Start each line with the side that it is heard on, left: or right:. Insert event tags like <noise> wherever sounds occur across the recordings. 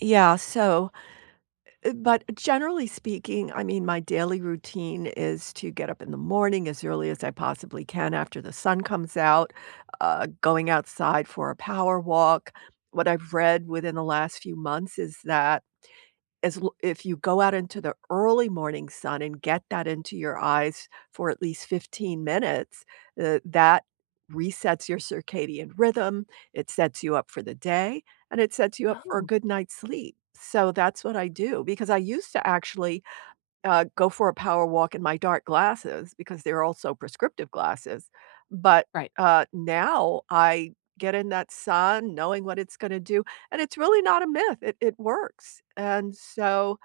right: Yeah, so eh but, generally speaking, I mean, my daily routine is to get up in the morning as early as I possibly can after the sun comes out, uh, going outside for a power walk. What I've read within the last few months is that is l if you go out into the early morning sun and get that into your eyes for at least 15 minutes, uh, that resets your circadian rhythm, it sets you up for the day, and it sets you up for a
left: Oh.
right: good night's sleep. So that's what I do, because I used to actually, uh, go for a power walk in my dark glasses, because they're also prescriptive glasses, but,
left: Right.
right: uh, now I get in that sun knowing what it's gonna do, and it's really not a myth, it it works, and so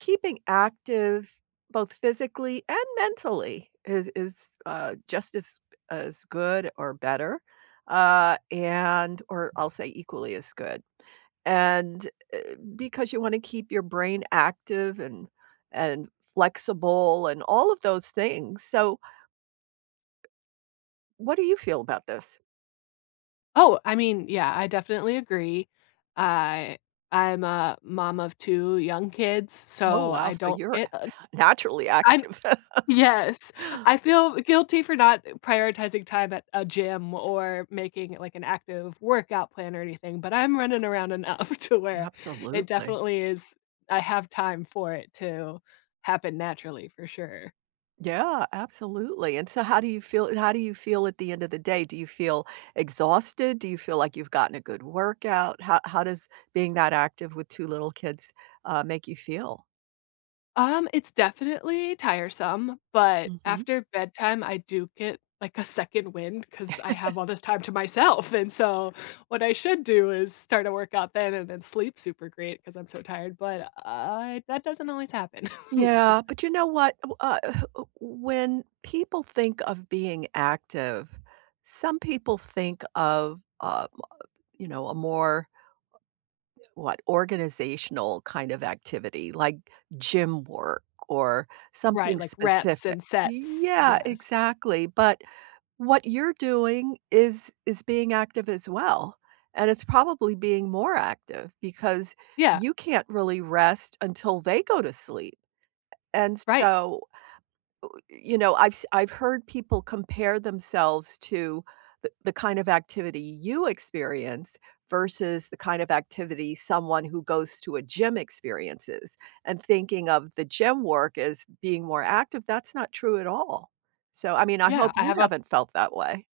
right: keeping active, both physically and mentally is is, uh, just as as good or better, uh, and or I'll say equally as good, and, eh, because you wanna keep your brain active and and flexible and all of those things, so What do you feel about this?
left: Oh, I mean, yeah, I definitely agree. I I'm a mom of 2 young kids,
right: Oh,
left: so
right: wow,
left: I
right: so
left: don't
right: you're
left: get, uh
right: naturally
left: I'm
right: active. <chuckles>
left: yes, I feel guilty for not prioritizing time at a gym or making it, like, an active workout plan or anything, but, I'm running around enough to where it
right: Absolutely.
left: definitely is I have time for it to happen naturally for sure.
right: Yeah, absolutely. And so how do you feel how do you feel at the end of the day? Do you feel exhausted? Do you feel, like, you've gotten a good workout? How how does being that active with 2 little kids, uh, make you feel?
left: Um, it's definitely tiresome, but,
right: Mhm.
left: after bedtime I do get, like, a second wind 'cause I have
right: <chuckles>
left: all this time to myself, and so what I should do is start a workout then and then sleep super great 'cause I'm so tired, but, I that doesn't always happen. <chuckles>
right: Yeah, but, you know what, uh, when people think of being active, some people think of, uh, you know, a more what, organizational kind of activity, like, gym work or
left: Right,
right: something
left: like, reps
right: specific.
left: and sets,
right: Yeah,
left: yes.
right: exactly, but, what you're doing is is being active as well, and it's probably being more active because
left: Yeah.
right: you can't really rest until they go to sleep. And
left: Right.
right: so, you know, I've s I've heard people compare themselves to the the kind of activity you experience versus the kind of activity someone who goes to a gym experiences, and thinking of the gym work as being more active, that's not true at all. So, I mean, I
left: Yeah,
right: hope
left: I
right: you
left: have a
right: haven't felt that way.